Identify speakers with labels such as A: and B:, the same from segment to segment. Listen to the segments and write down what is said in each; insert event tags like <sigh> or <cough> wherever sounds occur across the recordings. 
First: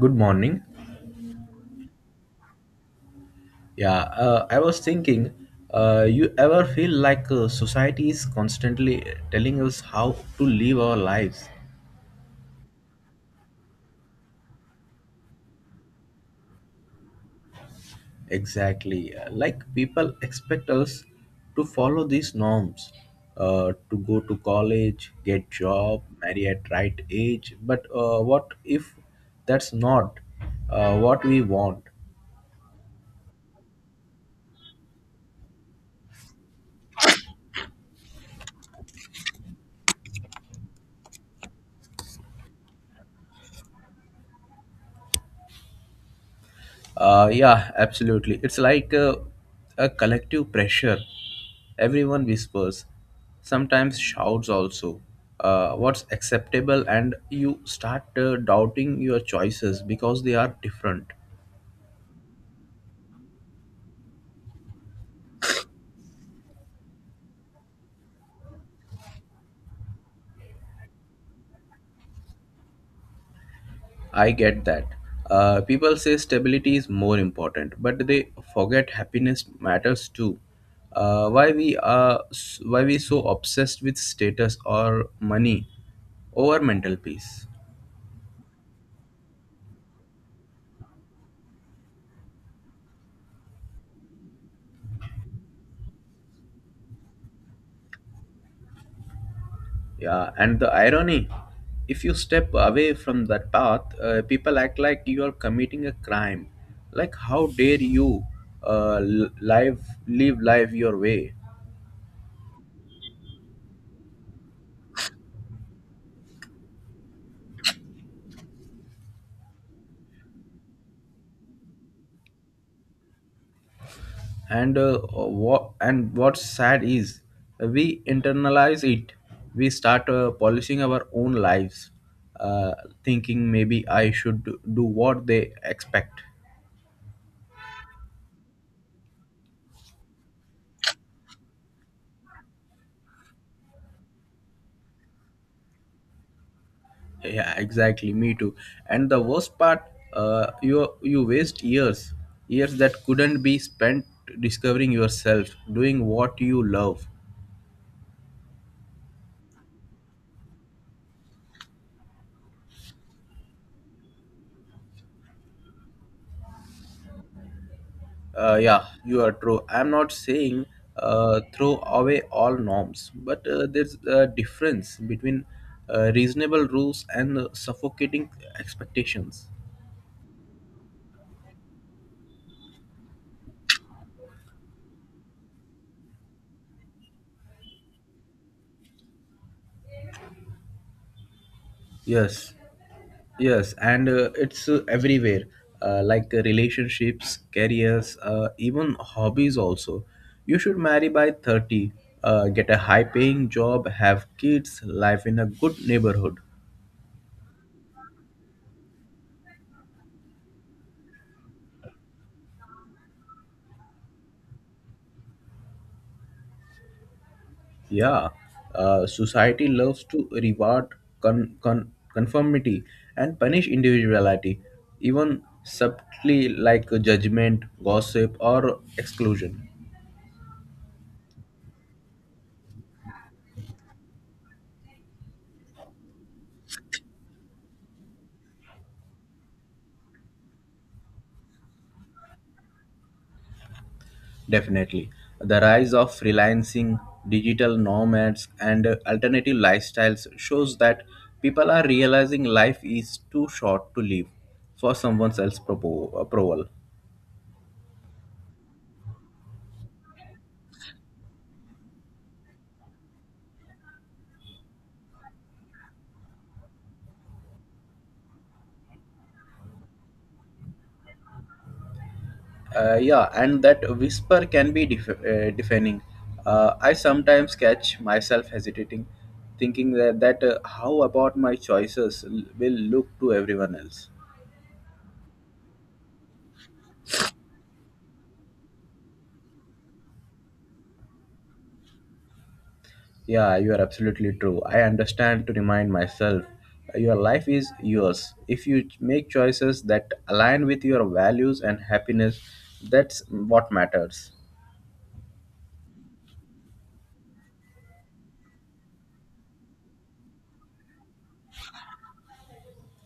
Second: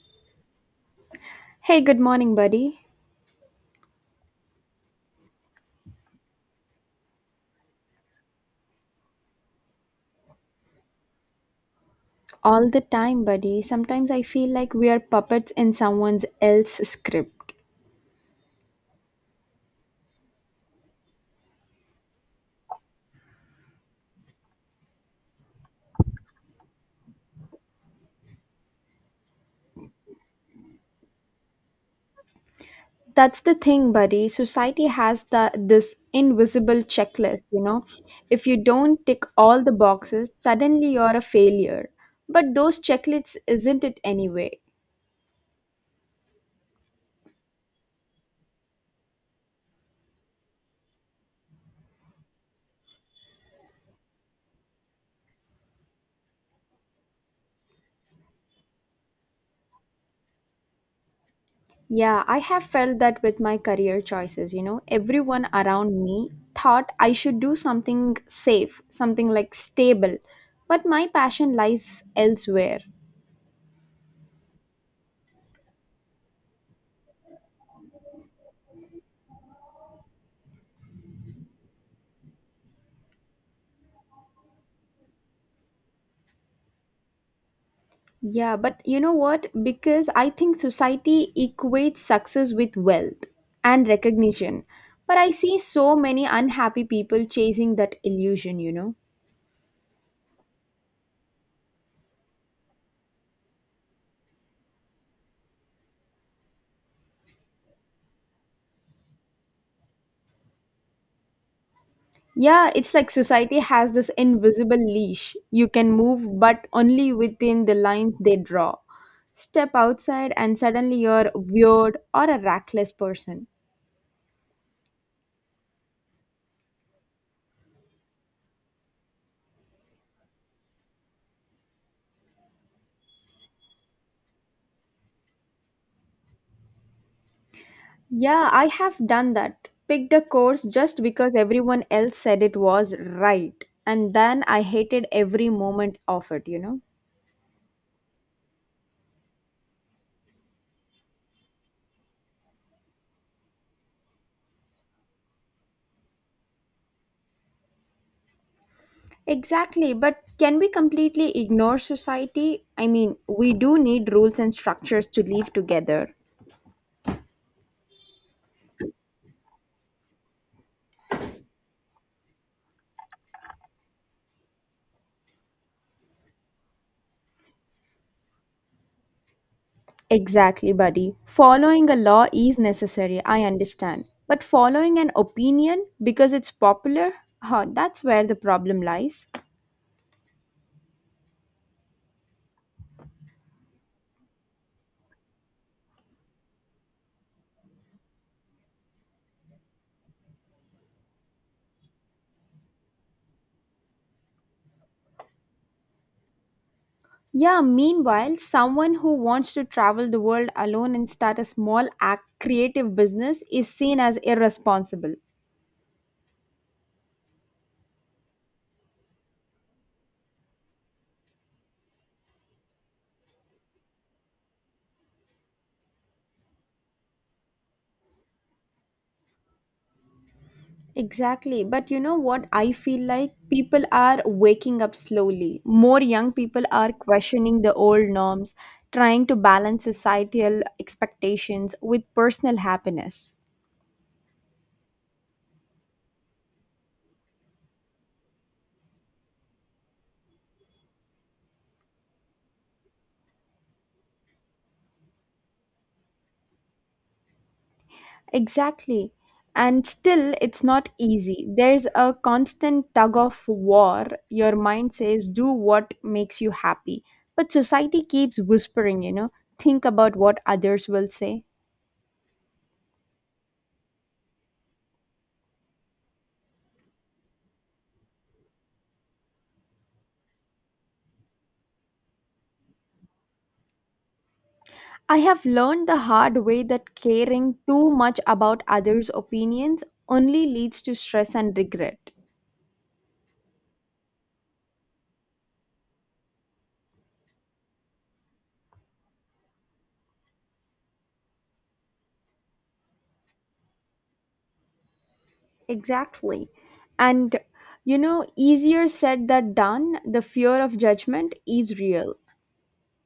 A: Good morning.
B: Hey, good morning, buddy.
A: Yeah, I was thinking, you ever feel like society is constantly telling us how to live our lives?
B: All the time, buddy. Sometimes I feel like we are puppets in someone else's script.
A: Exactly. Like people expect us to follow these norms, to go to college, get job, marry at right age. But what if that's not what we want?
B: That's the thing, buddy. Society has the this invisible checklist, you know. If you don't tick all the boxes, suddenly you're a failure. But those checklists isn't it anyway.
A: Yeah, absolutely. It's like a collective pressure. Everyone whispers, sometimes shouts also. What's acceptable, and you start doubting your choices because they are different.
B: Yeah, I have felt that with my career choices, you know. Everyone around me thought I should do something safe, something like stable, but my passion lies elsewhere.
A: I get that. People say stability is more important, but they forget happiness matters too. Uh, why we are why we so obsessed with status or money over mental peace?
B: Yeah, but you know what? Because I think society equates success with wealth and recognition. But I see so many unhappy people chasing that illusion, you know?
A: Yeah, and the irony, if you step away from that path, people act like you are committing a crime. Like, how dare you live life your way?
B: Yeah, it's like society has this invisible leash. You can move, but only within the lines they draw. Step outside, and suddenly you're weird or a reckless person.
A: And what's sad is we internalize it. We start polishing our own lives, uh, thinking maybe I should do what they expect.
B: Yeah, I have done that. Picked a course just because everyone else said it was right. And then I hated every moment of it, you know?
A: Yeah, exactly. Me too. And the worst part, you waste years, years that couldn't be spent discovering yourself, doing what you love.
B: Exactly, but can we completely ignore society? I mean, we do need rules and structures to live together.
A: Yeah, you are true. I'm not saying throw away all norms, but there's a difference between reasonable rules and suffocating expectations.
B: Exactly, buddy. Following a law is necessary, I understand. But following an opinion because it's popular, huh, that's where the problem lies.
A: Yes. Yes, and it's everywhere, like relationships, careers, even hobbies also. You should marry by 30, get a high paying job, have kids, live in a good neighborhood.
B: Yeah, meanwhile, someone who wants to travel the world alone and start a small act creative business is seen as irresponsible.
A: Yeah, society loves to reward conformity and punish individuality, even subtly like judgment, gossip, or exclusion.
B: Exactly. But you know what I feel like? People are waking up slowly. More young people are questioning the old norms, trying to balance societal expectations with personal happiness.
A: Definitely. The rise of freelancing, digital nomads, and alternative lifestyles shows that people are realizing life is too short to live for someone else's approval.
B: Exactly. And still, it's not easy. There's a constant tug of war. Your mind says, do what makes you happy. But society keeps whispering, think about what others will say.
A: Yeah, and that whisper can be deafening. I sometimes catch myself hesitating, thinking that how about my choices will look to everyone else.
B: I have learned the hard way that caring too much about others' opinions only leads to stress and regret.
A: Yeah, you are absolutely true. I understand to remind myself your life is yours. If you make choices that align with your values and happiness, that's what matters.
B: Exactly. And you know, easier said than done, the fear of judgment is real.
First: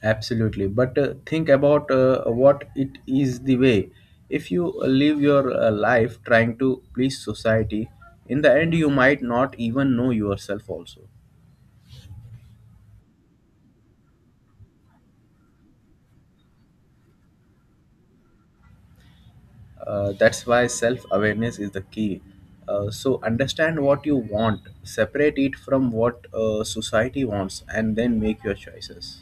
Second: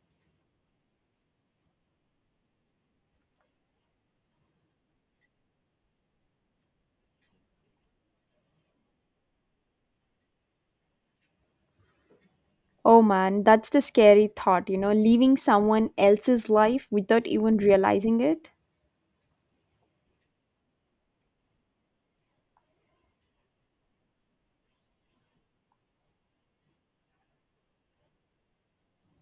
A: Absolutely. But think about what it is the way. If you live your life trying to please society, in the end, you might not even know yourself also.
B: Oh man, that's the scary thought, you know, leaving someone else's life without even realizing it.
A: That's why self awareness is the key. So, understand what you want, separate it from what society wants, and then make your choices.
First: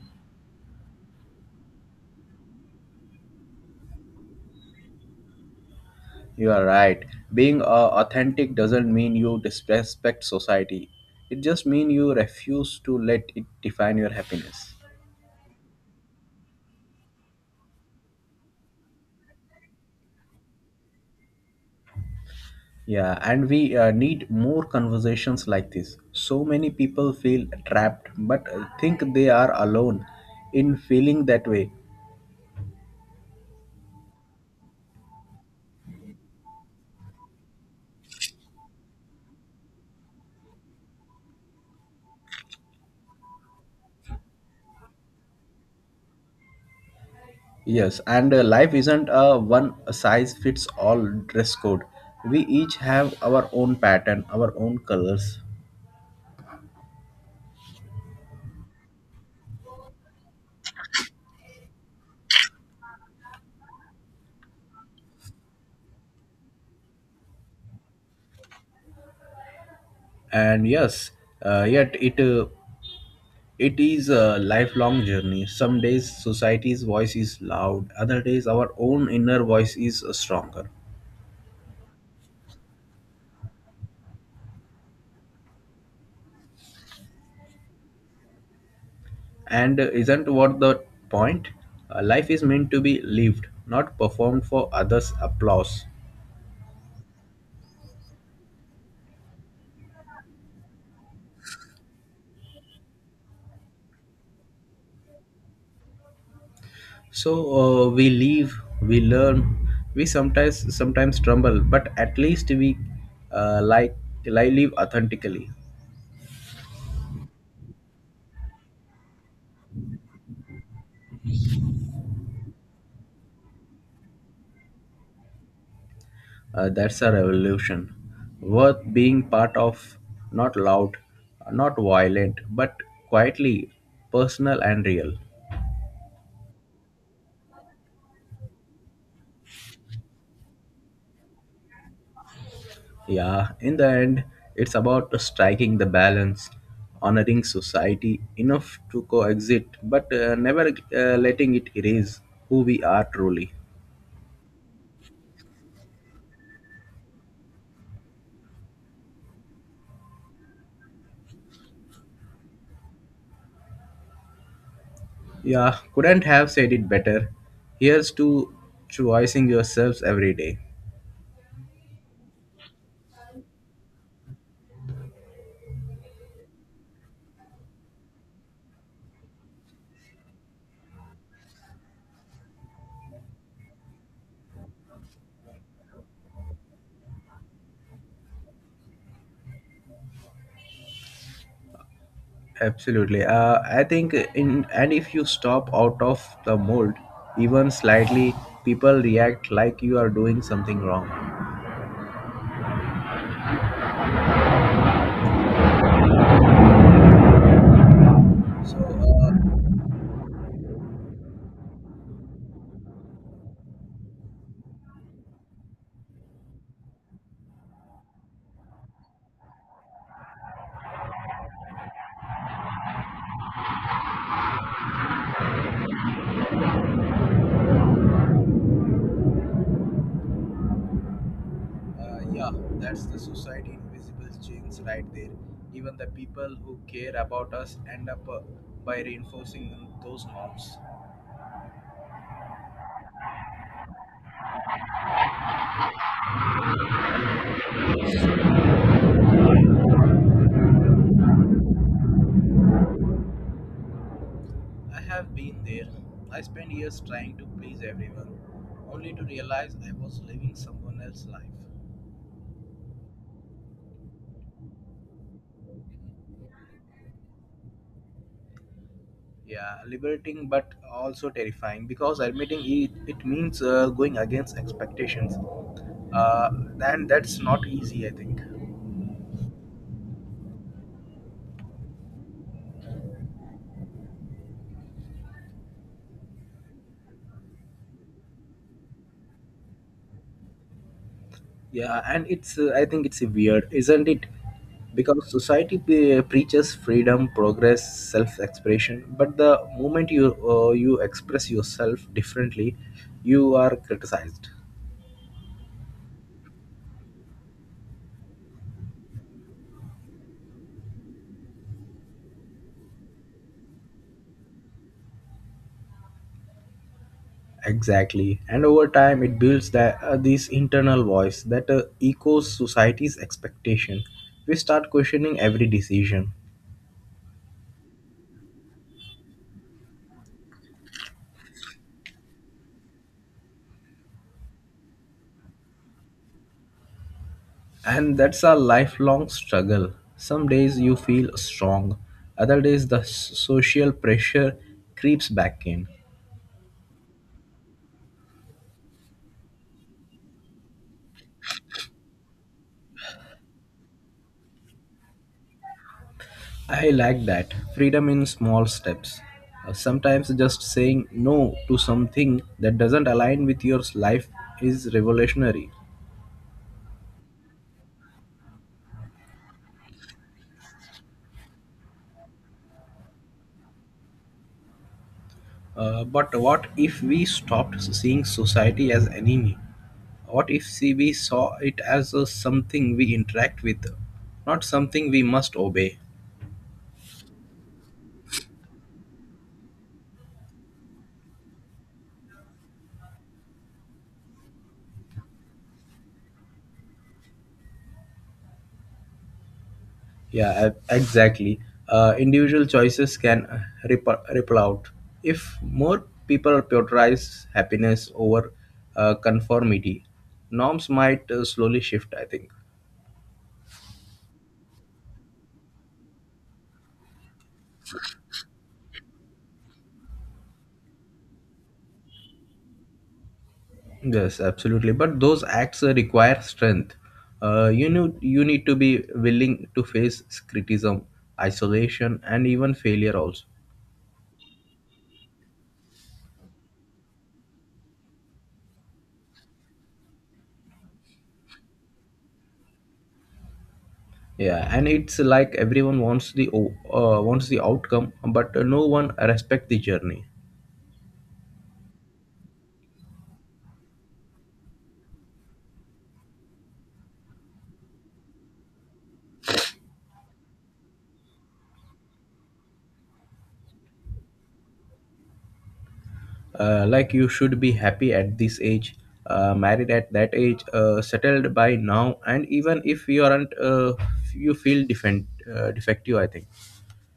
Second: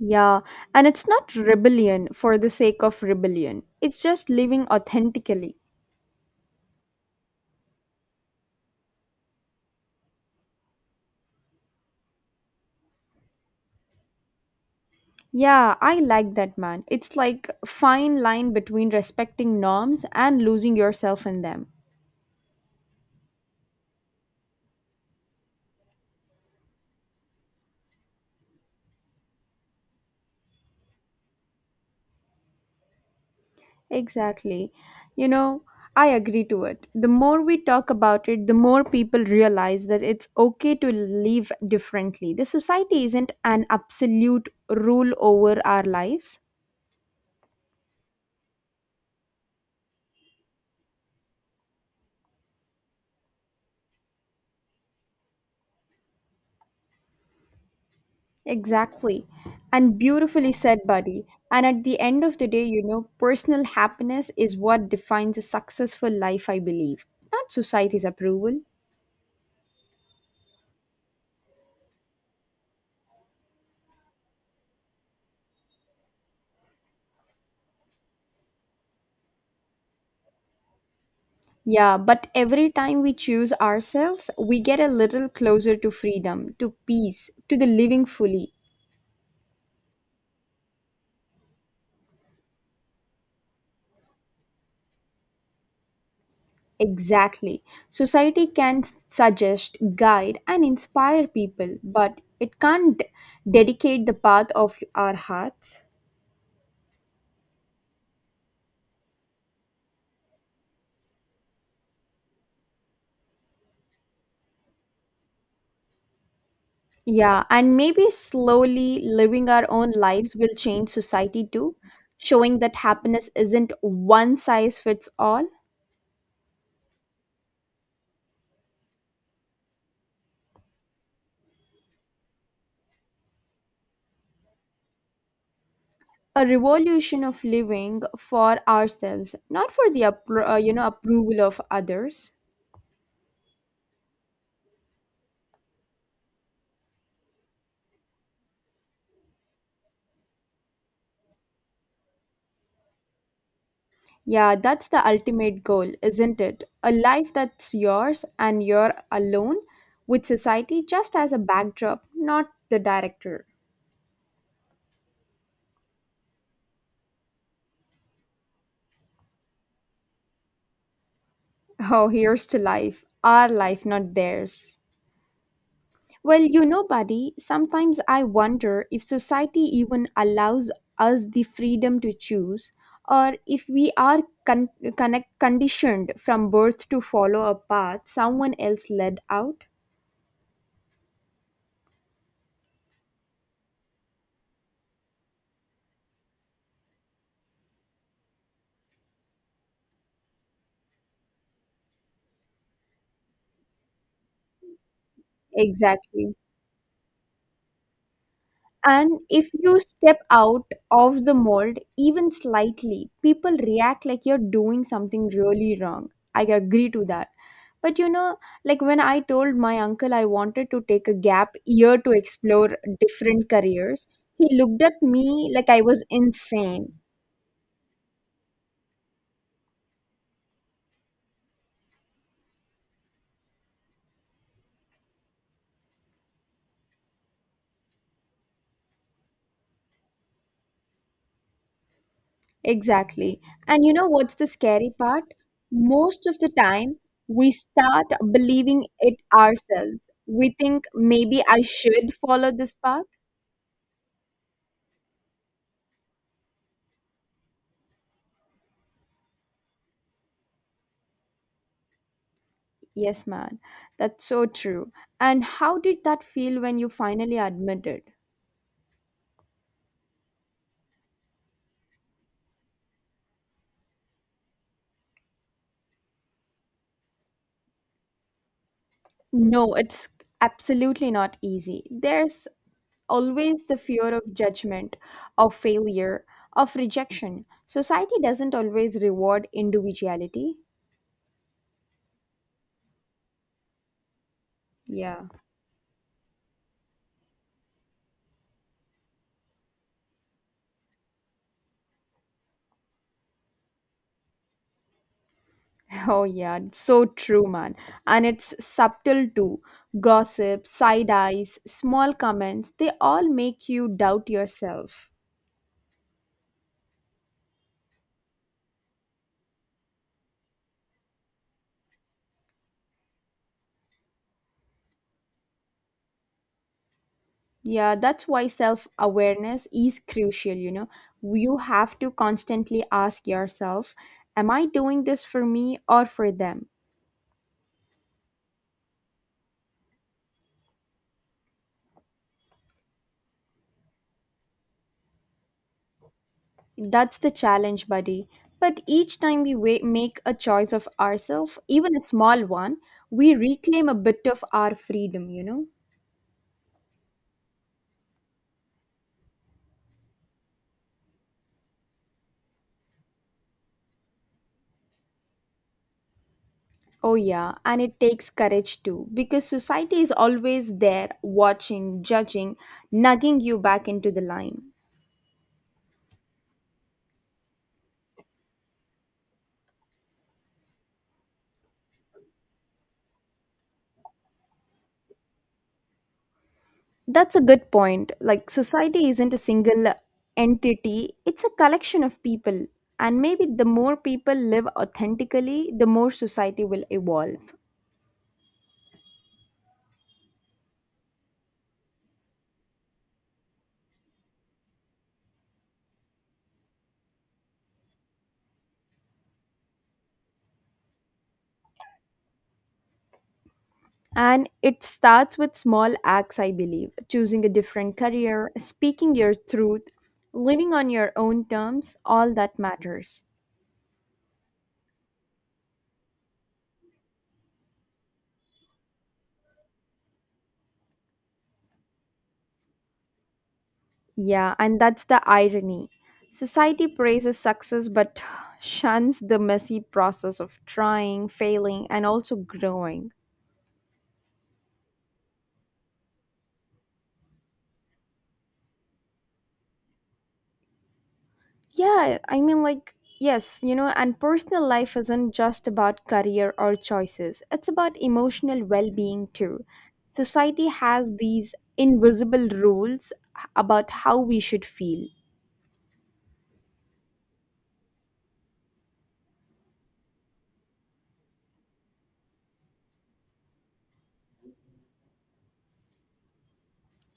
B: Yeah, and it's not rebellion for the sake of rebellion, it's just living authentically.
A: You are right. Being authentic doesn't mean you disrespect society, it just means you refuse to let it define your happiness.
B: Yeah, I like that man. It's like fine line between respecting norms and losing yourself in them.
A: Yeah, and we need more conversations like this. So many people feel trapped but think they are alone in feeling that way.
B: Exactly. You know, I agree to it. The more we talk about it, the more people realize that it's okay to live differently. The society isn't an absolute rule over our lives.
A: Yes, and life isn't a one size fits all dress code. We each have our own pattern, our own colors,
B: Exactly. And beautifully said, buddy. And at the end of the day, you know, personal happiness is what defines a successful life, I believe, not society's approval.
A: and yes, yet it is a lifelong journey. Some days society's voice is loud, other days our own inner voice is stronger.
B: Yeah, but every time we choose ourselves, we get a little closer to freedom, to peace, to the living fully.
A: And isn't what the point? Life is meant to be lived, not performed for others' applause.
B: Exactly. Society can suggest, guide, and inspire people, but it can't dedicate the path of our hearts.
A: So we live, we learn, we sometimes stumble, but at least we uh, like live authentically.
B: Yeah, and maybe slowly living our own lives will change society too, showing that happiness isn't one size fits all.
A: That's a revolution worth being part of. Not loud, not violent, but quietly personal and real.
B: A revolution of living for ourselves, not for the approval of others.
A: Yeah, in the end, it's about striking the balance, honoring society enough to coexist, but never letting it erase who we are truly.
B: Yeah, that's the ultimate goal, isn't it? A life that's yours and you're alone, with society just as a backdrop, not the director.
A: Yeah, couldn't have said it better. Here's to choosing yourselves every day.
B: Oh, here's to life, our life, not theirs. Well, you know, buddy, sometimes I wonder if society even allows us the freedom to choose, or if we are conditioned from birth to follow a path someone else led out.
A: Absolutely. I think in and if you stop out of the mold, even slightly, people react like you are doing something wrong.
B: Exactly.
A: So
B: And if
A: uh,
B: you step out of the mold even slightly, people react like you're doing something really wrong. I agree to that. But you know, like when I told my uncle I wanted to take a gap year to explore different careers, he looked at me like I was insane.
A: uh, yeah, that's the society invisible chains right there. Even the people who care about us end up by reinforcing those norms.
B: Exactly. And you know what's the scary part? Most of the time, we start believing it ourselves. We think maybe I should follow this path.
A: I have been there. I spent years trying to please everyone, only to realize I was living someone else's life.
B: Yes, man. That's so true. And how did that feel when you finally admitted?
A: Yeah, liberating but also terrifying because admitting it, it means going against expectations. Uh, and that's not easy, I think.
B: No, it's absolutely not easy. There's always the fear of judgment, of failure, of rejection. Society doesn't always reward individuality.
A: Yeah, and it's I think it's weird, isn't it? Because
B: Yeah. <laughs>
A: society preaches freedom, progress, self-expression, but the moment you you express yourself differently, you are criticized.
B: Oh, yeah, it's so true, man. And it's subtle too. Gossip, side eyes, small comments, they all make you doubt yourself.
A: Exactly. And over time, it builds that this internal voice that echoes society's expectation. We start questioning every decision.
B: Yeah, that's why self awareness is crucial. You know, you have to constantly ask yourself, am I doing this for me or for them?
A: And that's a lifelong struggle. Some days you feel strong, other days the social pressure creeps back in.
B: That's the challenge, buddy. But each time we make a choice of ourselves, even a small one, we reclaim a bit of our freedom, you know?
A: I like that. Freedom in small steps. Sometimes just saying no to something that doesn't align with your life is revolutionary.
B: Oh, yeah, and it takes courage too, because society is always there, watching, judging, nugging you back into the line.
A: But what if we stopped seeing society as enemy? What if see we saw it as something we interact with, not something we must obey?
B: That's a good point. Like, society isn't a single entity, it's a collection of people. And maybe the more people live authentically, the more society will evolve.
A: Exactly. Individual choices can ripple out. If more people prioritize happiness over conformity, norms might slowly shift, I think.
B: And it starts with small acts, I believe, choosing a different career, speaking your truth, living on your own terms, all that matters.
A: Yes, absolutely. But those acts require strength. You know, you need to be willing to face criticism, isolation, and even failure also.
B: Yeah, and that's the irony. Society praises success but <sighs> shuns the messy process of trying, failing, and also growing.
A: Yeah, and it's like everyone wants wants the outcome, but no one respect the journey.
B: Yeah, I mean, like, yes, you know, and personal life isn't just about career or choices, it's about emotional well being too. Society has these invisible rules about how we should feel.
A: Like you should be happy at this age, married at that age, settled by now, and even if you aren't, you feel defective. I think.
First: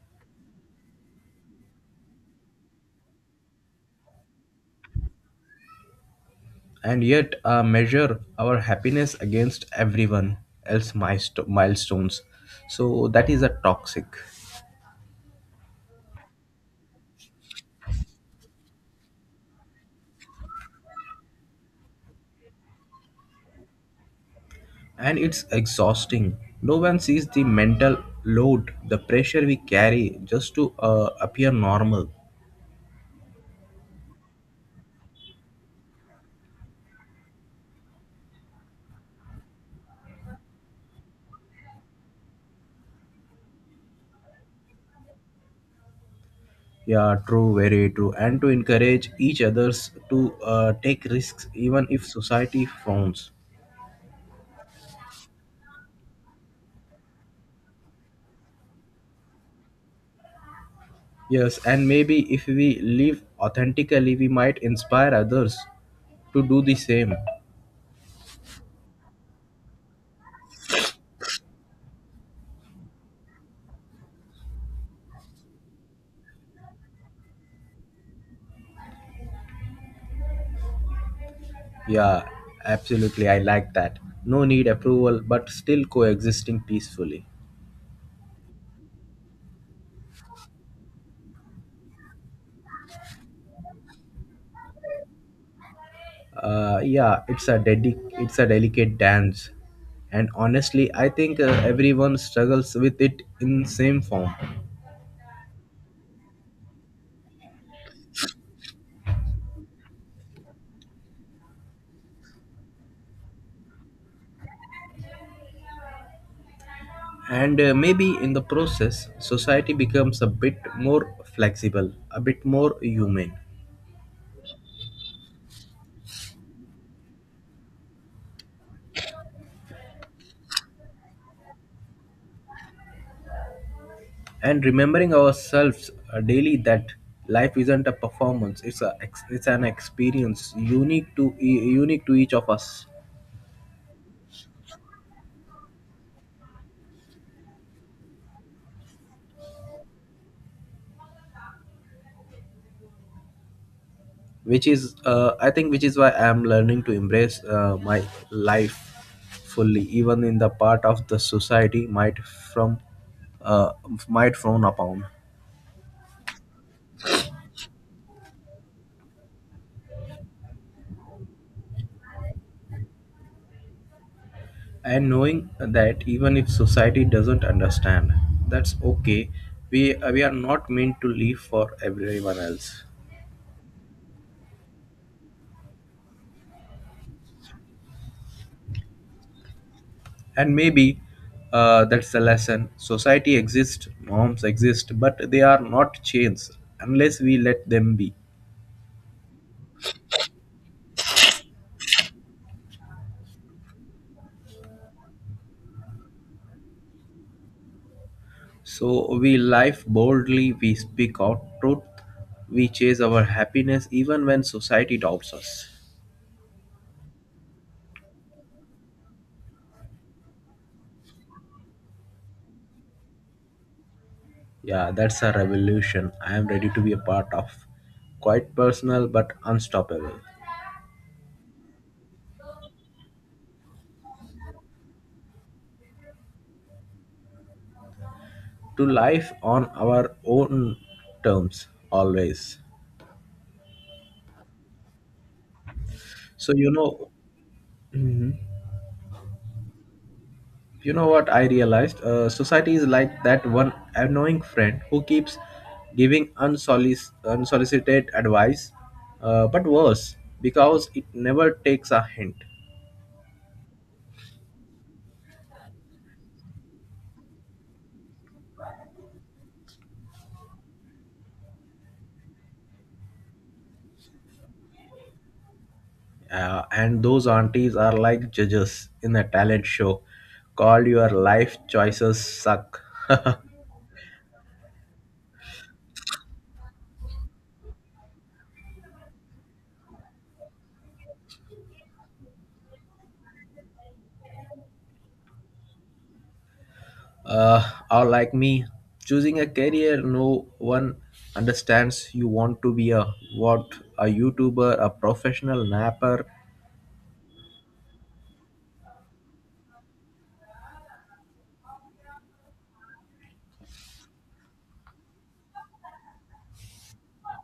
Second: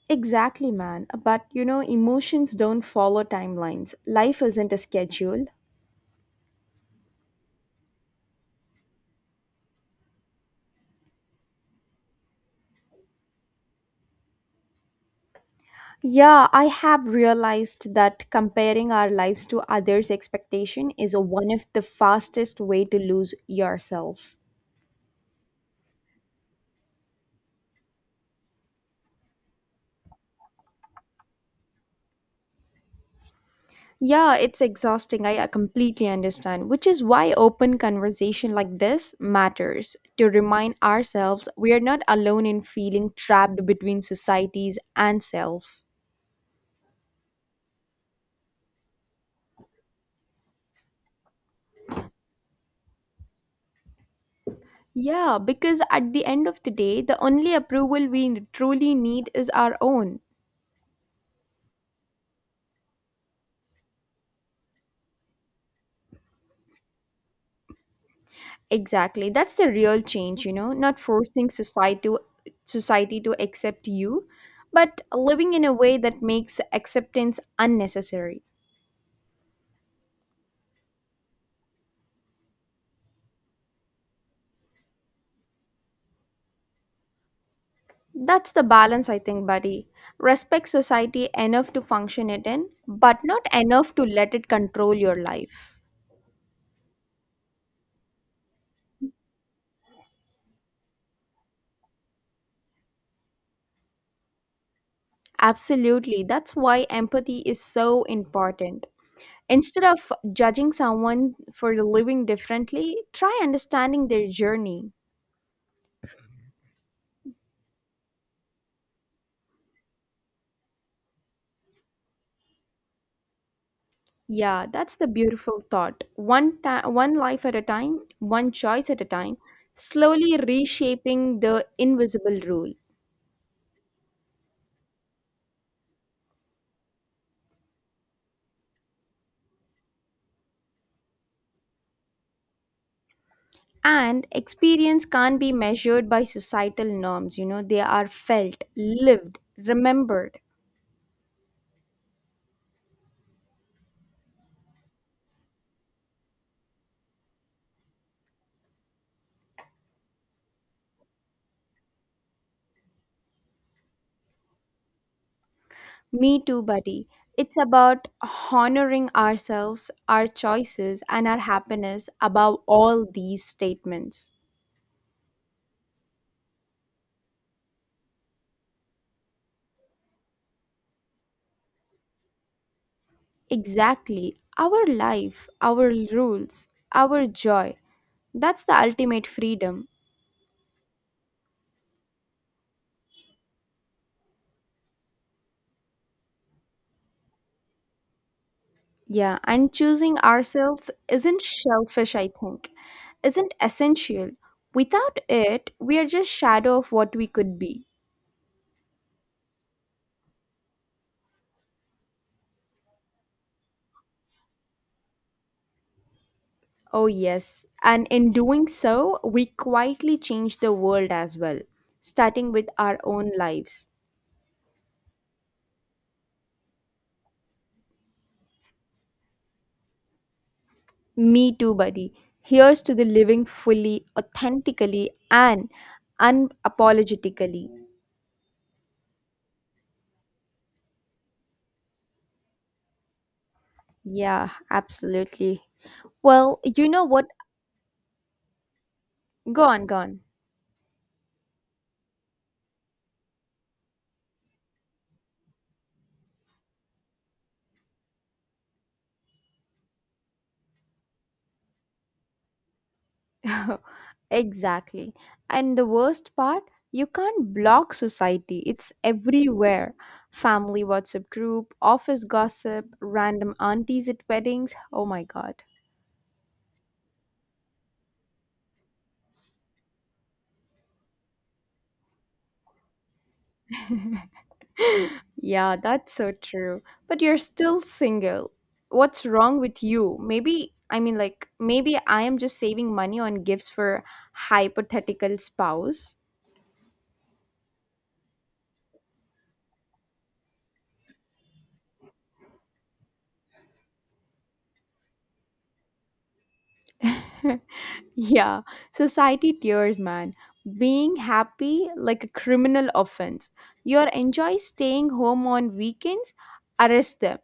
B: Exactly, man. But, you know, emotions don't follow timelines, life isn't a schedule.
A: And yet measure our happiness against everyone else milestones, so that is a toxic.
B: Yeah, I have realized that comparing our lives to others' expectation is one of the fastest way to lose yourself.
A: And it's exhausting, no one sees the mental load, the pressure we carry just to appear normal.
B: Yeah, it's exhausting. I completely understand, which is why open conversation like this matters to remind ourselves we are not alone in feeling trapped between societies and self.
A: Yeah, true, very true, and to encourage each others to take risks even if society frowns.
B: Yeah, because at the end of the day, the only approval we truly need is our own.
A: Yes, and maybe if we live authentically we might inspire others to do the same.
B: Exactly. That's the real change, you know, not forcing society to accept you, but living in a way that makes acceptance unnecessary.
A: Yeah, absolutely. I like that. No need approval, but still coexisting peacefully.
B: That's the balance, I think, buddy. Respect society enough to function it in, but not enough to let it control your life.
A: Yeah, it's a it's a delicate dance, and honestly, I think everyone struggles with it in same form.
B: Absolutely. That's why empathy is so important. Instead of judging someone for living differently, try understanding their journey.
A: And maybe in the process, society becomes a bit more flexible, a bit more human,
B: Yeah, that's the beautiful thought. One life at a time, one choice at a time, slowly reshaping the invisible rule.
A: and remembering ourselves daily that life isn't a performance; it's it's an experience unique to unique to each of us.
B: And experience can't be measured by societal norms, you know, they are felt, lived, remembered.
A: Which is I think which is why I am learning to embrace my life fully even in the part of the society might from uh, might frown upon.
B: Me too, buddy. It's about honoring ourselves, our choices, and our happiness above all these statements.
A: And knowing that even if society doesn't understand, that's okay, we are not meant to live for everyone else.
B: Exactly. Our life, our rules, our joy. That's the ultimate freedom.
A: And maybe that's the lesson, society exists, norms exist, but they are not chains unless we let them be.
B: Yeah, and choosing ourselves isn't shellfish, I think, isn't essential. Without it, we are just shadow of what we could be.
A: So we live boldly, we speak our truth, we chase our happiness even when society doubts us.
B: Oh, yes. And in doing so, we quietly change the world as well, starting with our own lives.
A: Yeah, that's a revolution I am ready to be a part of. Quite personal but unstoppable.
B: Me too, buddy. Here's to the living fully, authentically, and unapologetically.
A: To life on our own terms, always.
B: Yeah, absolutely.
A: So,
B: Well,
A: you
B: you know
A: know,
B: what?
A: mhm.
B: Go on, go on.
A: You know what I realized? Society is like that one annoying friend who keeps giving unsolicited advice, but worse because it never takes a hint.
B: <laughs> Exactly. And the worst part, you can't block society. It's everywhere. Family WhatsApp group, office gossip, random aunties at weddings. Oh my god.
A: And those aunties are like judges in a talent show. Call your life choices suck. <laughs>
B: <laughs> Yeah, that's so true. But you're still single. What's wrong with you? Maybe, I mean, like, maybe I am just saving money on gifts for hypothetical spouse.
A: Or like me, choosing a career no one understands. You want to be a what, a YouTuber, a professional napper?
B: <laughs> Yeah, society tears, man. Being happy like a criminal offense. You are enjoy staying home on weekends, arrest them.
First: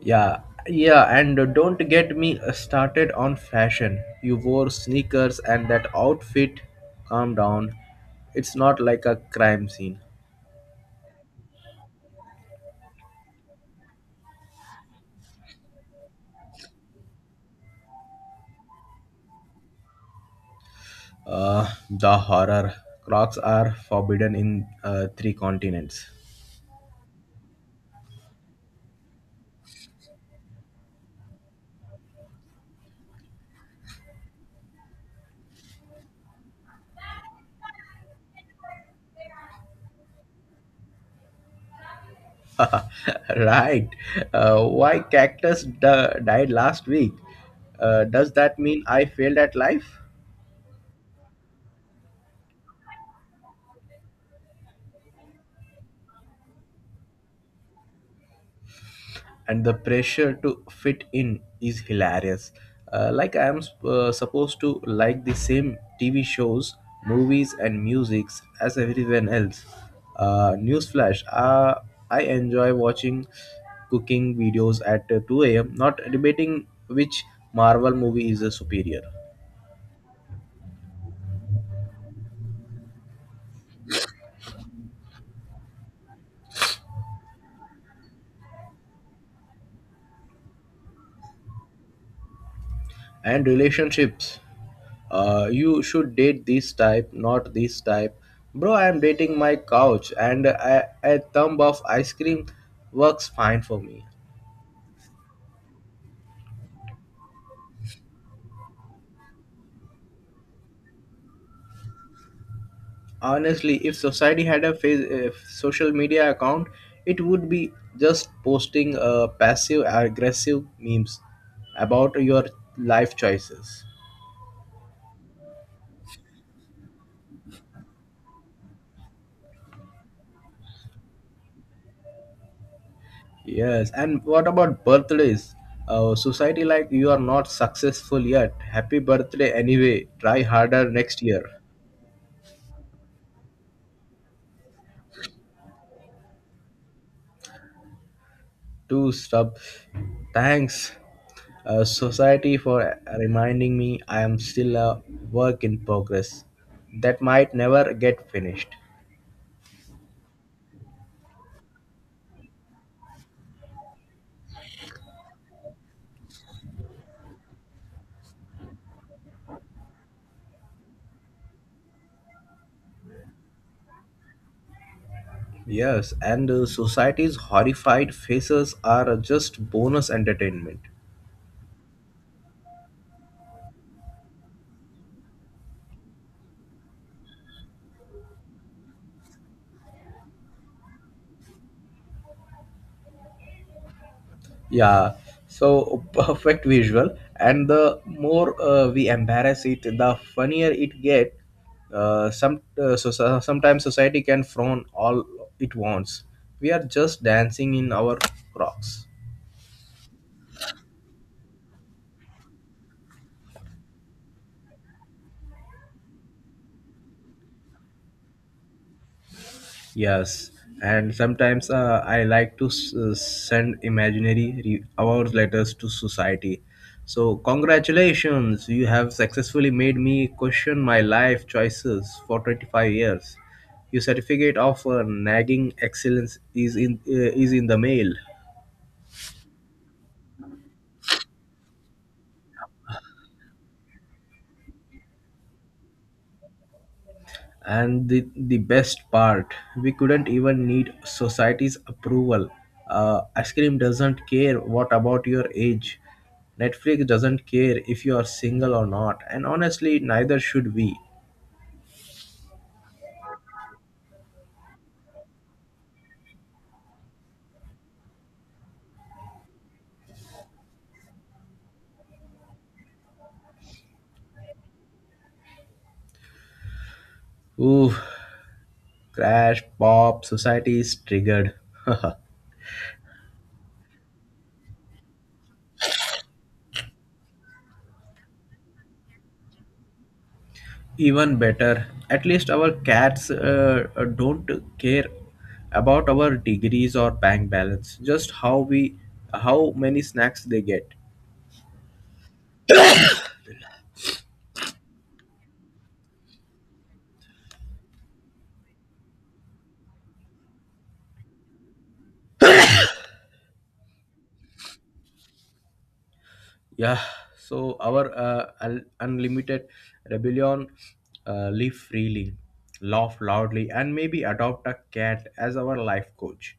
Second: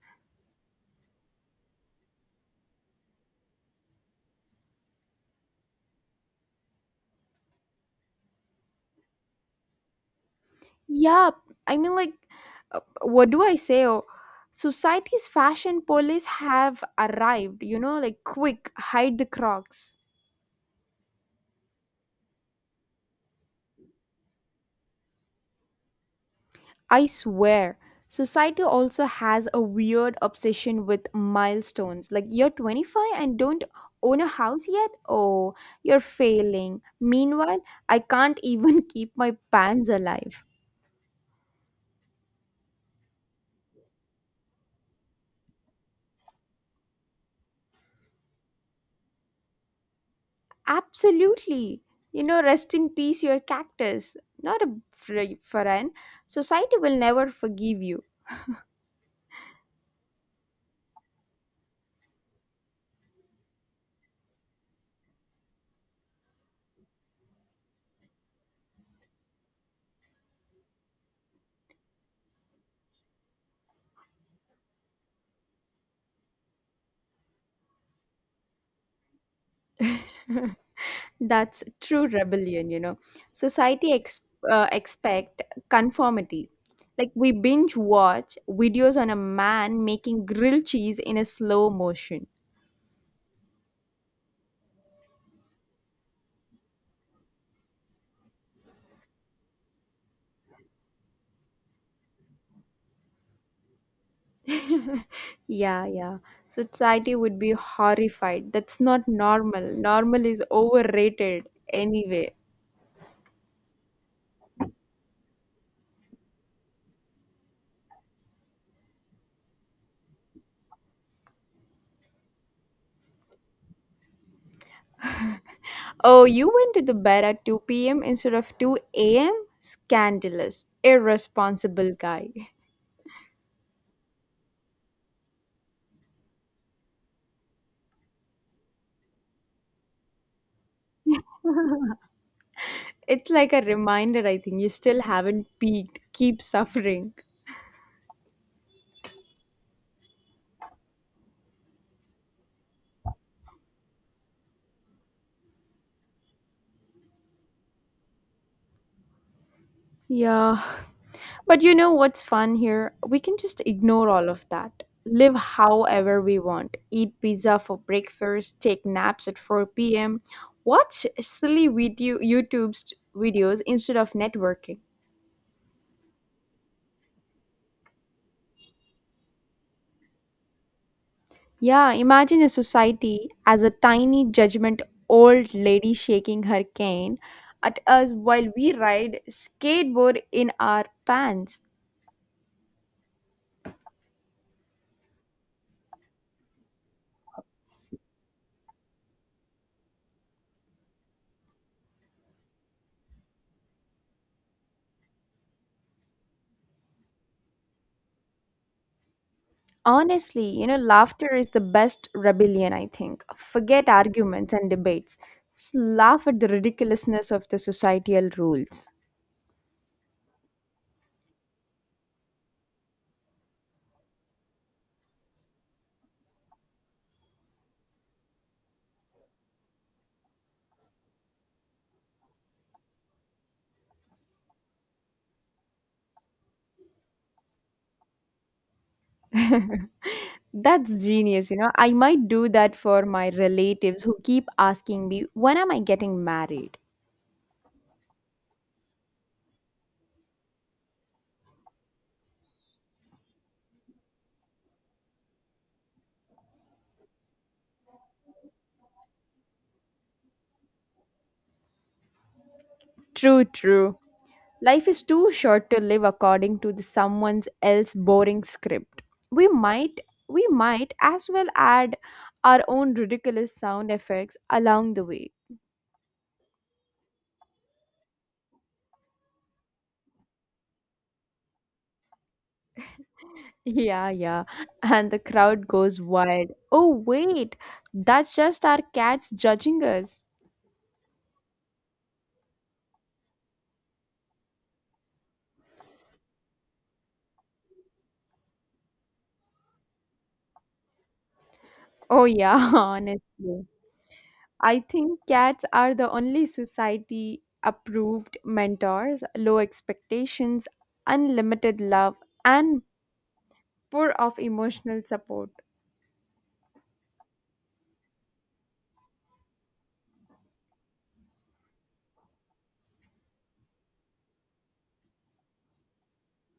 A: Yeah, yeah, and don't get me started on fashion. You wore sneakers and that outfit. Calm down. It's not like a crime scene.
B: Yeah, I mean, like, what do I say? Oh, society's fashion police have arrived. You know, like, quick, hide the crocs.
A: The horror. Crocs are forbidden in three continents.
B: I swear, society also has a weird obsession with milestones. Like, you're 25 and don't own a house yet? Oh, you're failing. Meanwhile, I can't even <laughs> keep my pants alive.
A: <laughs> Right. Why cactus died last week? Does that mean I failed at life?
B: Absolutely. You know, rest in peace, your cactus. Not a friend. Society will never forgive you.
A: And the pressure to fit in is hilarious. Like I am supposed to like the same TV shows, movies, and musics as everyone else. Newsflash: I enjoy watching cooking videos at 2 a.m. Not debating which Marvel movie is the superior.
B: <laughs> That's true rebellion, you know. Society ex- Expect conformity. Like we binge watch videos on a man making grilled cheese in a slow motion.
A: And relationships, you should date this type not this type. Bro, I am dating my couch and a thumb of ice cream works fine for me.
B: <laughs> Yeah, yeah. Society would be horrified. That's not normal. Normal is overrated anyway.
A: Honestly, if society had a face, if social media account, it would be just posting passive aggressive memes about your life choices.
B: Oh, you went to the bed at 2 p.m. instead of 2 a.m.? Scandalous, irresponsible guy. <laughs>
A: Yes, and what about birthdays? Society like you are not successful yet. Happy birthday anyway. Try harder next year.
B: It's like a reminder, I think. You still haven't peaked. Keep suffering.
A: To stop. Thanks, society, for reminding me I am still a work in progress that might never get finished.
B: Yeah. But you know what's fun here? We can just ignore all of that. Live however we want. Eat pizza for breakfast, take naps at 4 p.m., watch silly video YouTube's videos instead of networking.
A: Yes, and society's horrified faces are just bonus entertainment.
B: Yeah, imagine a society as a tiny judgment old lady shaking her cane at us while we ride skateboard in our pants.
A: Yeah, so <laughs> perfect visual, and the more we embarrass it, the funnier it get. Sometimes society can frown all it wants. We are just dancing in our crocs.
B: Honestly, you know, laughter is the best rebellion, I think. Forget arguments and debates. Just laugh at the ridiculousness of the societal rules.
A: Yes, and sometimes I like to send imaginary award letters to society. So, congratulations, you have successfully made me question my life choices for 25 years. Your certificate of nagging excellence is in the mail.
B: <laughs> That's genius, you know. I might do that for my relatives who keep asking me, when am I getting married?
A: And the best part, we couldn't even need society's approval. Ice cream doesn't care what about your age. Netflix doesn't care if you are single or not, and honestly neither should we.
B: True, true. Life is too short to live according to the someone else boring script. We might we might as well add our own ridiculous sound effects along the way.
A: Ooh, crash pop, society is triggered. <laughs>
B: Yeah, yeah. And the crowd goes wild. Oh, wait, that's just our cats judging us.
A: Even better, at least our cats don't care about our degrees or bank balance, just how we, how many snacks they get.
B: Oh, yeah, <laughs> honestly. I think cats are the only society approved mentors, low expectations, unlimited love, and pour of emotional support.
A: Yeah, so our unlimited rebellion, live freely, laugh loudly, and maybe adopt a cat as our life coach.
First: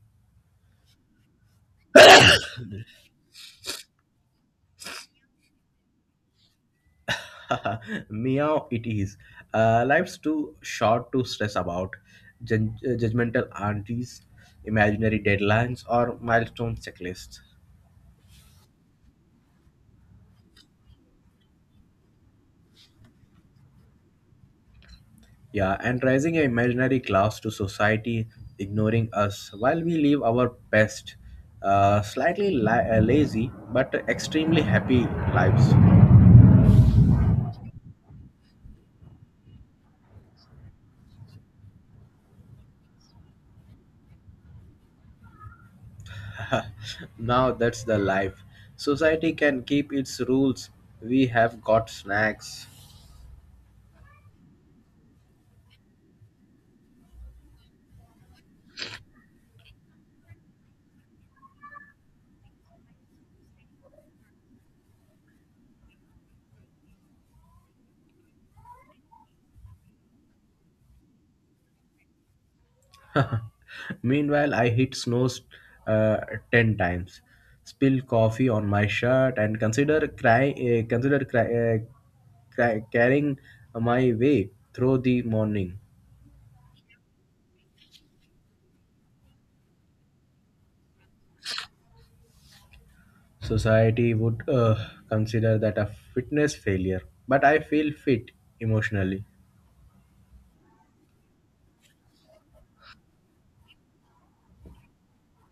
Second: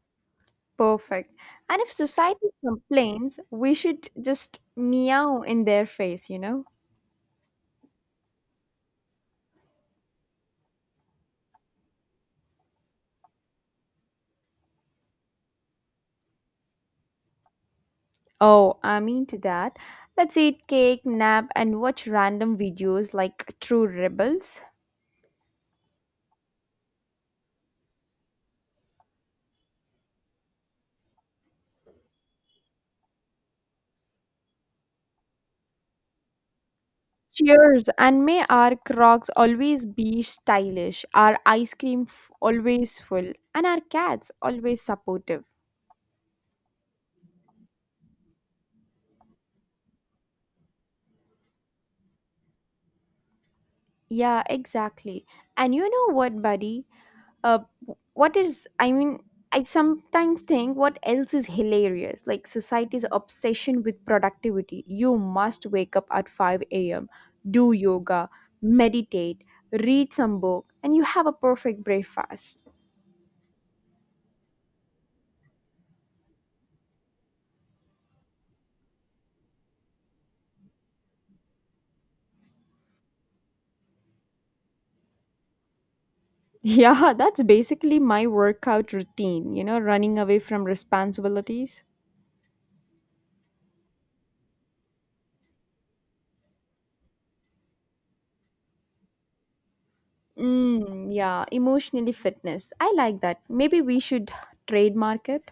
B: Perfect. And if society complains, we should just meow in their face, you know?
A: <laughs> Meow it is. Life's too short to stress about judgmental aunties, imaginary deadlines, or milestone checklists.
B: Oh, I'm into that. Let's eat cake, nap, and watch random videos like True Rebels.
A: Yeah, and raising an imaginary class to society, ignoring us while we live our best, slightly lazy but extremely happy lives.
B: Cheers! And may our crocs always be stylish, our ice cream always full, and our cats always supportive.
A: <laughs> Now that's the life. Society can keep its rules. We have got snacks.
B: Yeah, exactly. And you know what, buddy? Uh, what is, I mean, I sometimes think what else is hilarious? Like society's obsession with productivity. You must wake up at 5 a.m., do yoga, meditate, read some book, and you have a perfect breakfast. <laughs>
A: <laughs> Meanwhile, I hit snows uh, 10 times, spill coffee on my shirt, and consider cry, carrying my way through the morning.
B: Yeah, that's basically my workout routine, you know, running away from responsibilities.
A: Society would consider that a fitness failure, but I feel fit emotionally.
B: Mm, yeah, emotionally fitness. I like that. Maybe we should trademark it.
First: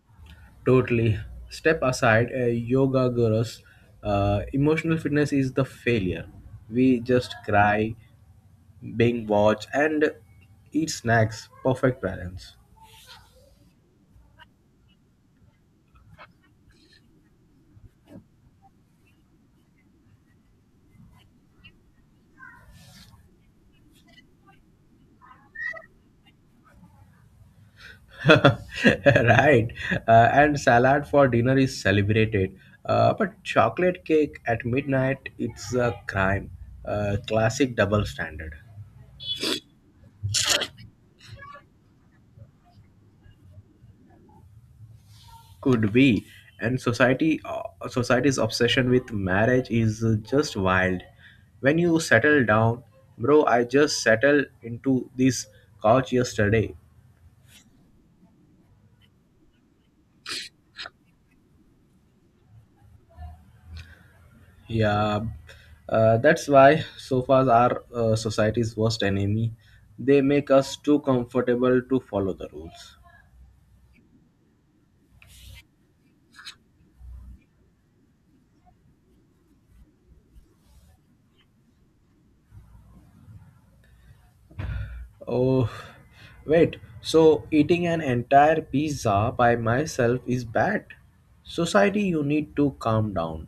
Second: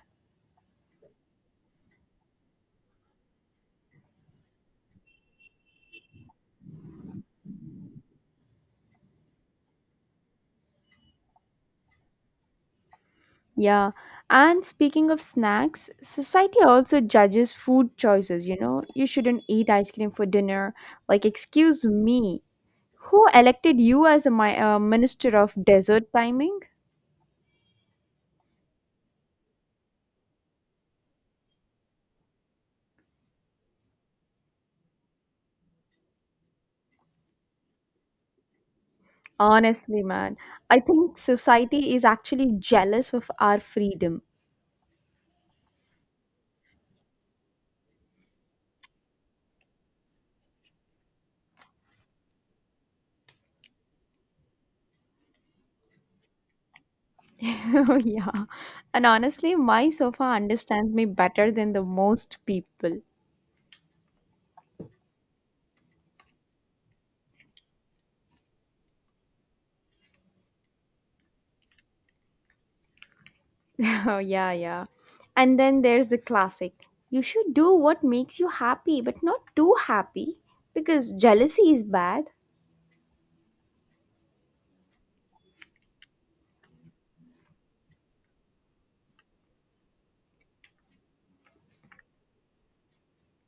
A: Totally. Step aside, a yoga guru's emotional fitness is the failure. We just cry, being watched, and eat snacks. Perfect balance.
B: Yeah. And speaking of snacks, society also judges food choices, you know? You shouldn't eat ice cream for dinner. Like, excuse me, who elected you as a minister of dessert timing?
A: <laughs> Right. And salad for dinner is celebrated. But chocolate cake at midnight, it's a crime. Classic double standard.
B: Honestly, man, I think society is actually jealous of our freedom.
A: Could be. And society, society's obsession with marriage is just wild. When you settle down, bro, I just settled into this couch yesterday.
B: <laughs> Oh yeah. And honestly, my sofa understands me better than the most people.
A: Yeah, that's why sofas are society's worst enemy. They make us too comfortable to follow the rules.
B: Oh, yeah, yeah. And then there's the classic. You should do what makes you happy, but not too happy, because jealousy is bad.
A: Oh wait, so eating an entire pizza by myself is bad? Society, you need to calm down.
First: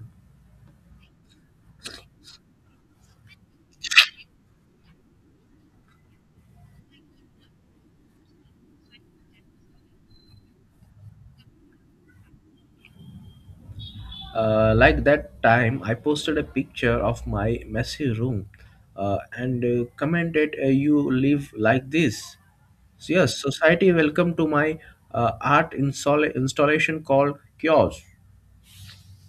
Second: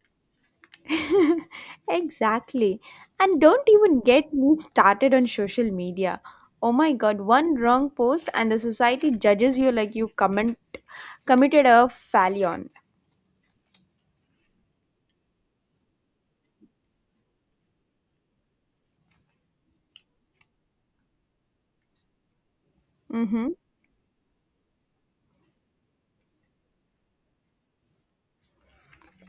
B: <laughs> Exactly. And don't even get me started on social media. Oh my god, one wrong post and the society judges you like you comment committed a fallion.
A: Like that time, I posted a picture of my messy room and commented, you live like this. So, yes,
B: Mm-hmm.
A: society, welcome to my installation called Kiosk.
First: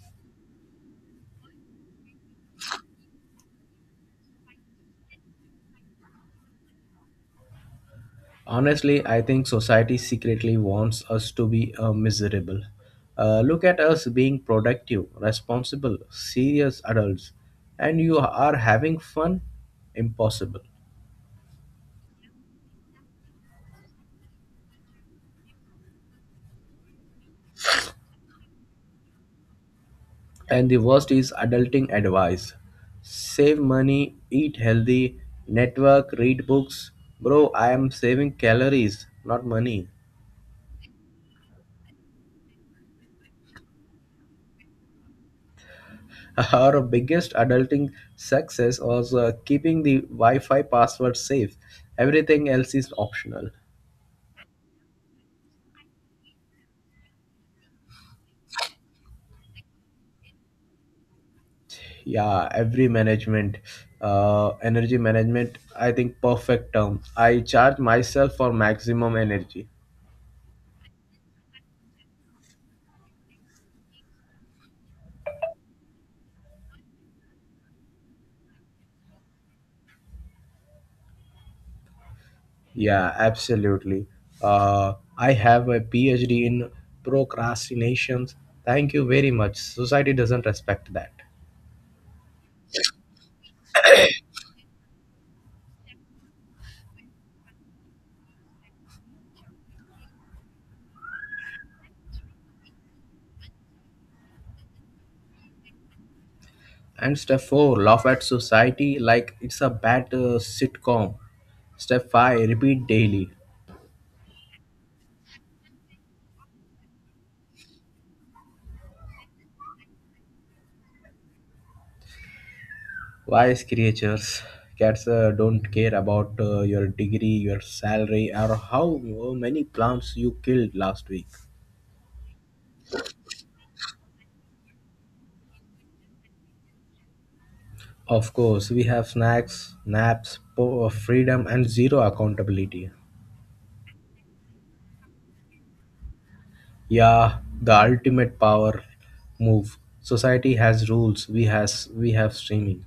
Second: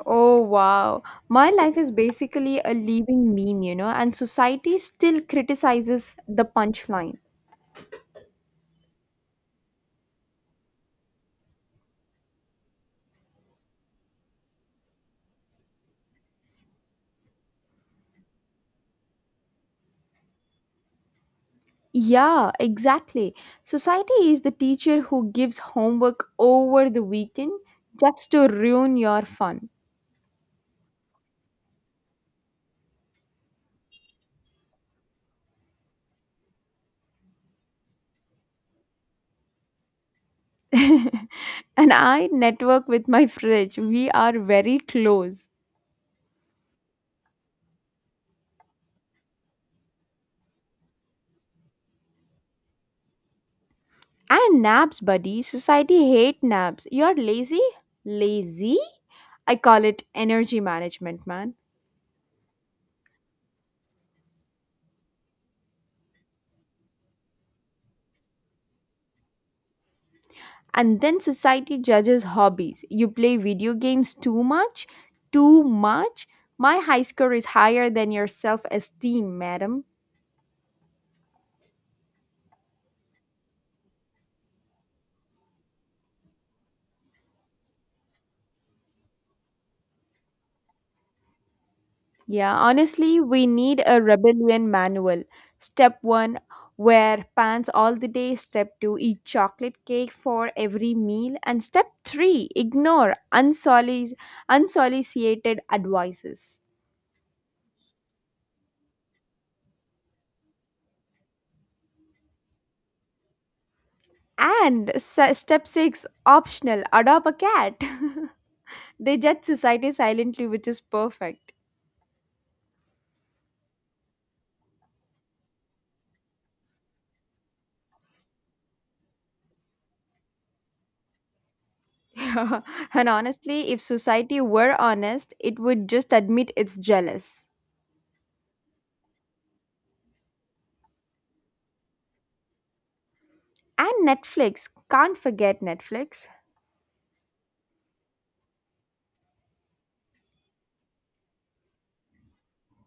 B: Oh wow. My life is basically a living meme, you know, and society still criticizes the punchline.
A: Honestly, I think society secretly wants us to be miserable. Look at us being productive, responsible, serious adults, and you are having fun? Impossible.
B: Yeah, exactly. Society is the teacher who gives homework over the weekend just to ruin your fun.
A: And the worst is adulting advice. Save money, eat healthy, network, read books. Bro, I am saving calories, not money.
B: <laughs> And I network with my fridge. We are very close.
A: <laughs> Our biggest adulting success was keeping the Wi-Fi password safe. Everything else is optional.
B: And naps, buddy. Society hate naps. You're lazy? Lazy? I call it energy management, man.
A: Yeah, every management, energy management, I think perfect term. I charge myself for maximum energy.
B: And then society judges hobbies. You play video games too much? Too much? My high score is higher than your self esteem, madam.
A: Yeah, absolutely. I have a PhD in procrastinations. Thank you very much. Society doesn't respect that.
B: Yeah, honestly, we need a rebellion manual. Step one, wear pants all the day. Step two, eat chocolate cake for every meal. And step three, ignore unsolicited advices.
A: And step four, laugh at society like it's a bad sitcom. Step five, repeat daily.
B: And step six, optional, adopt a cat. <laughs> They judge society silently, which is perfect. <laughs>
A: Wise creatures, cats don't care about your degree, your salary, or how many plants you killed last week.
B: Yeah. And honestly, if society were honest, it would just admit it's jealous.
A: Of course, we have snacks, naps, freedom, and zero accountability.
B: And Netflix. Can't forget Netflix.
A: Yeah, the ultimate power move. Society has rules. We have streaming.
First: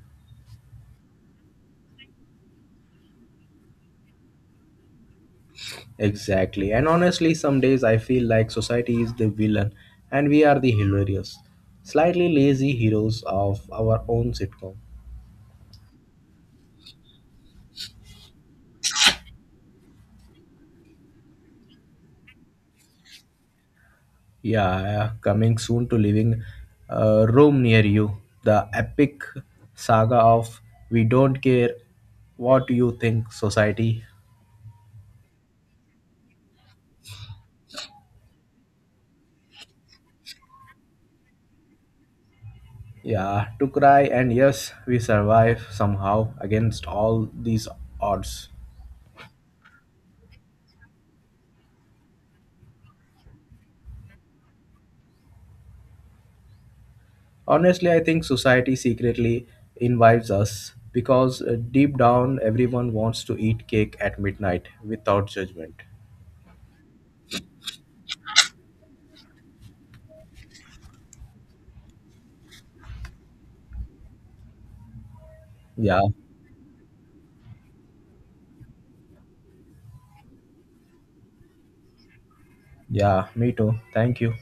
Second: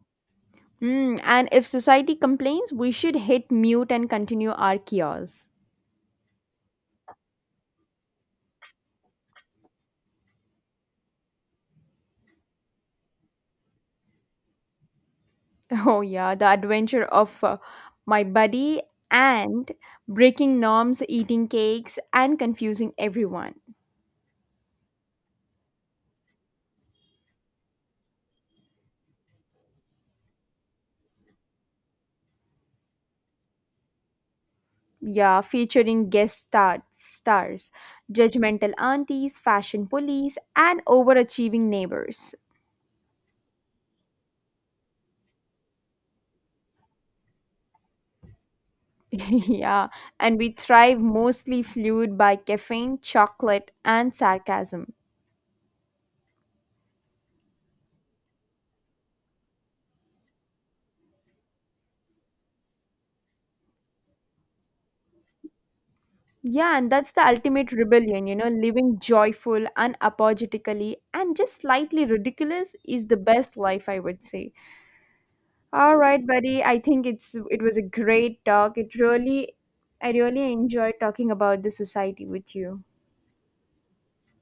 B: Mm, and if society complains, we should hit mute and continue our chaos.
A: Exactly. And honestly, some days I feel like society is the villain and we are the hilarious, slightly lazy heroes of our own sitcom.
B: <laughs> Oh, yeah, the adventure of my buddy and breaking norms, eating cakes, and confusing everyone.
A: Yeah, coming soon to living room near you. The epic saga of, we don't care what you think, society.
B: Yeah, featuring stars, judgmental aunties, fashion police, and overachieving neighbors.
A: Yeah, to cry, and yes, we survive somehow against all these odds.
B: <laughs> Yeah, and we thrive mostly fueled by caffeine, chocolate, and sarcasm.
A: Honestly, I think society secretly invites us because deep down everyone wants to eat cake at midnight without judgment.
B: Yeah, and that's the ultimate rebellion, you know, living joyful, unapologetically, and just slightly ridiculous is the best life, I would say. All
A: Yeah,
B: right, buddy, I think it was a great talk. It really I really enjoyed talking about the society with you.
A: yeah, me too. Thank you.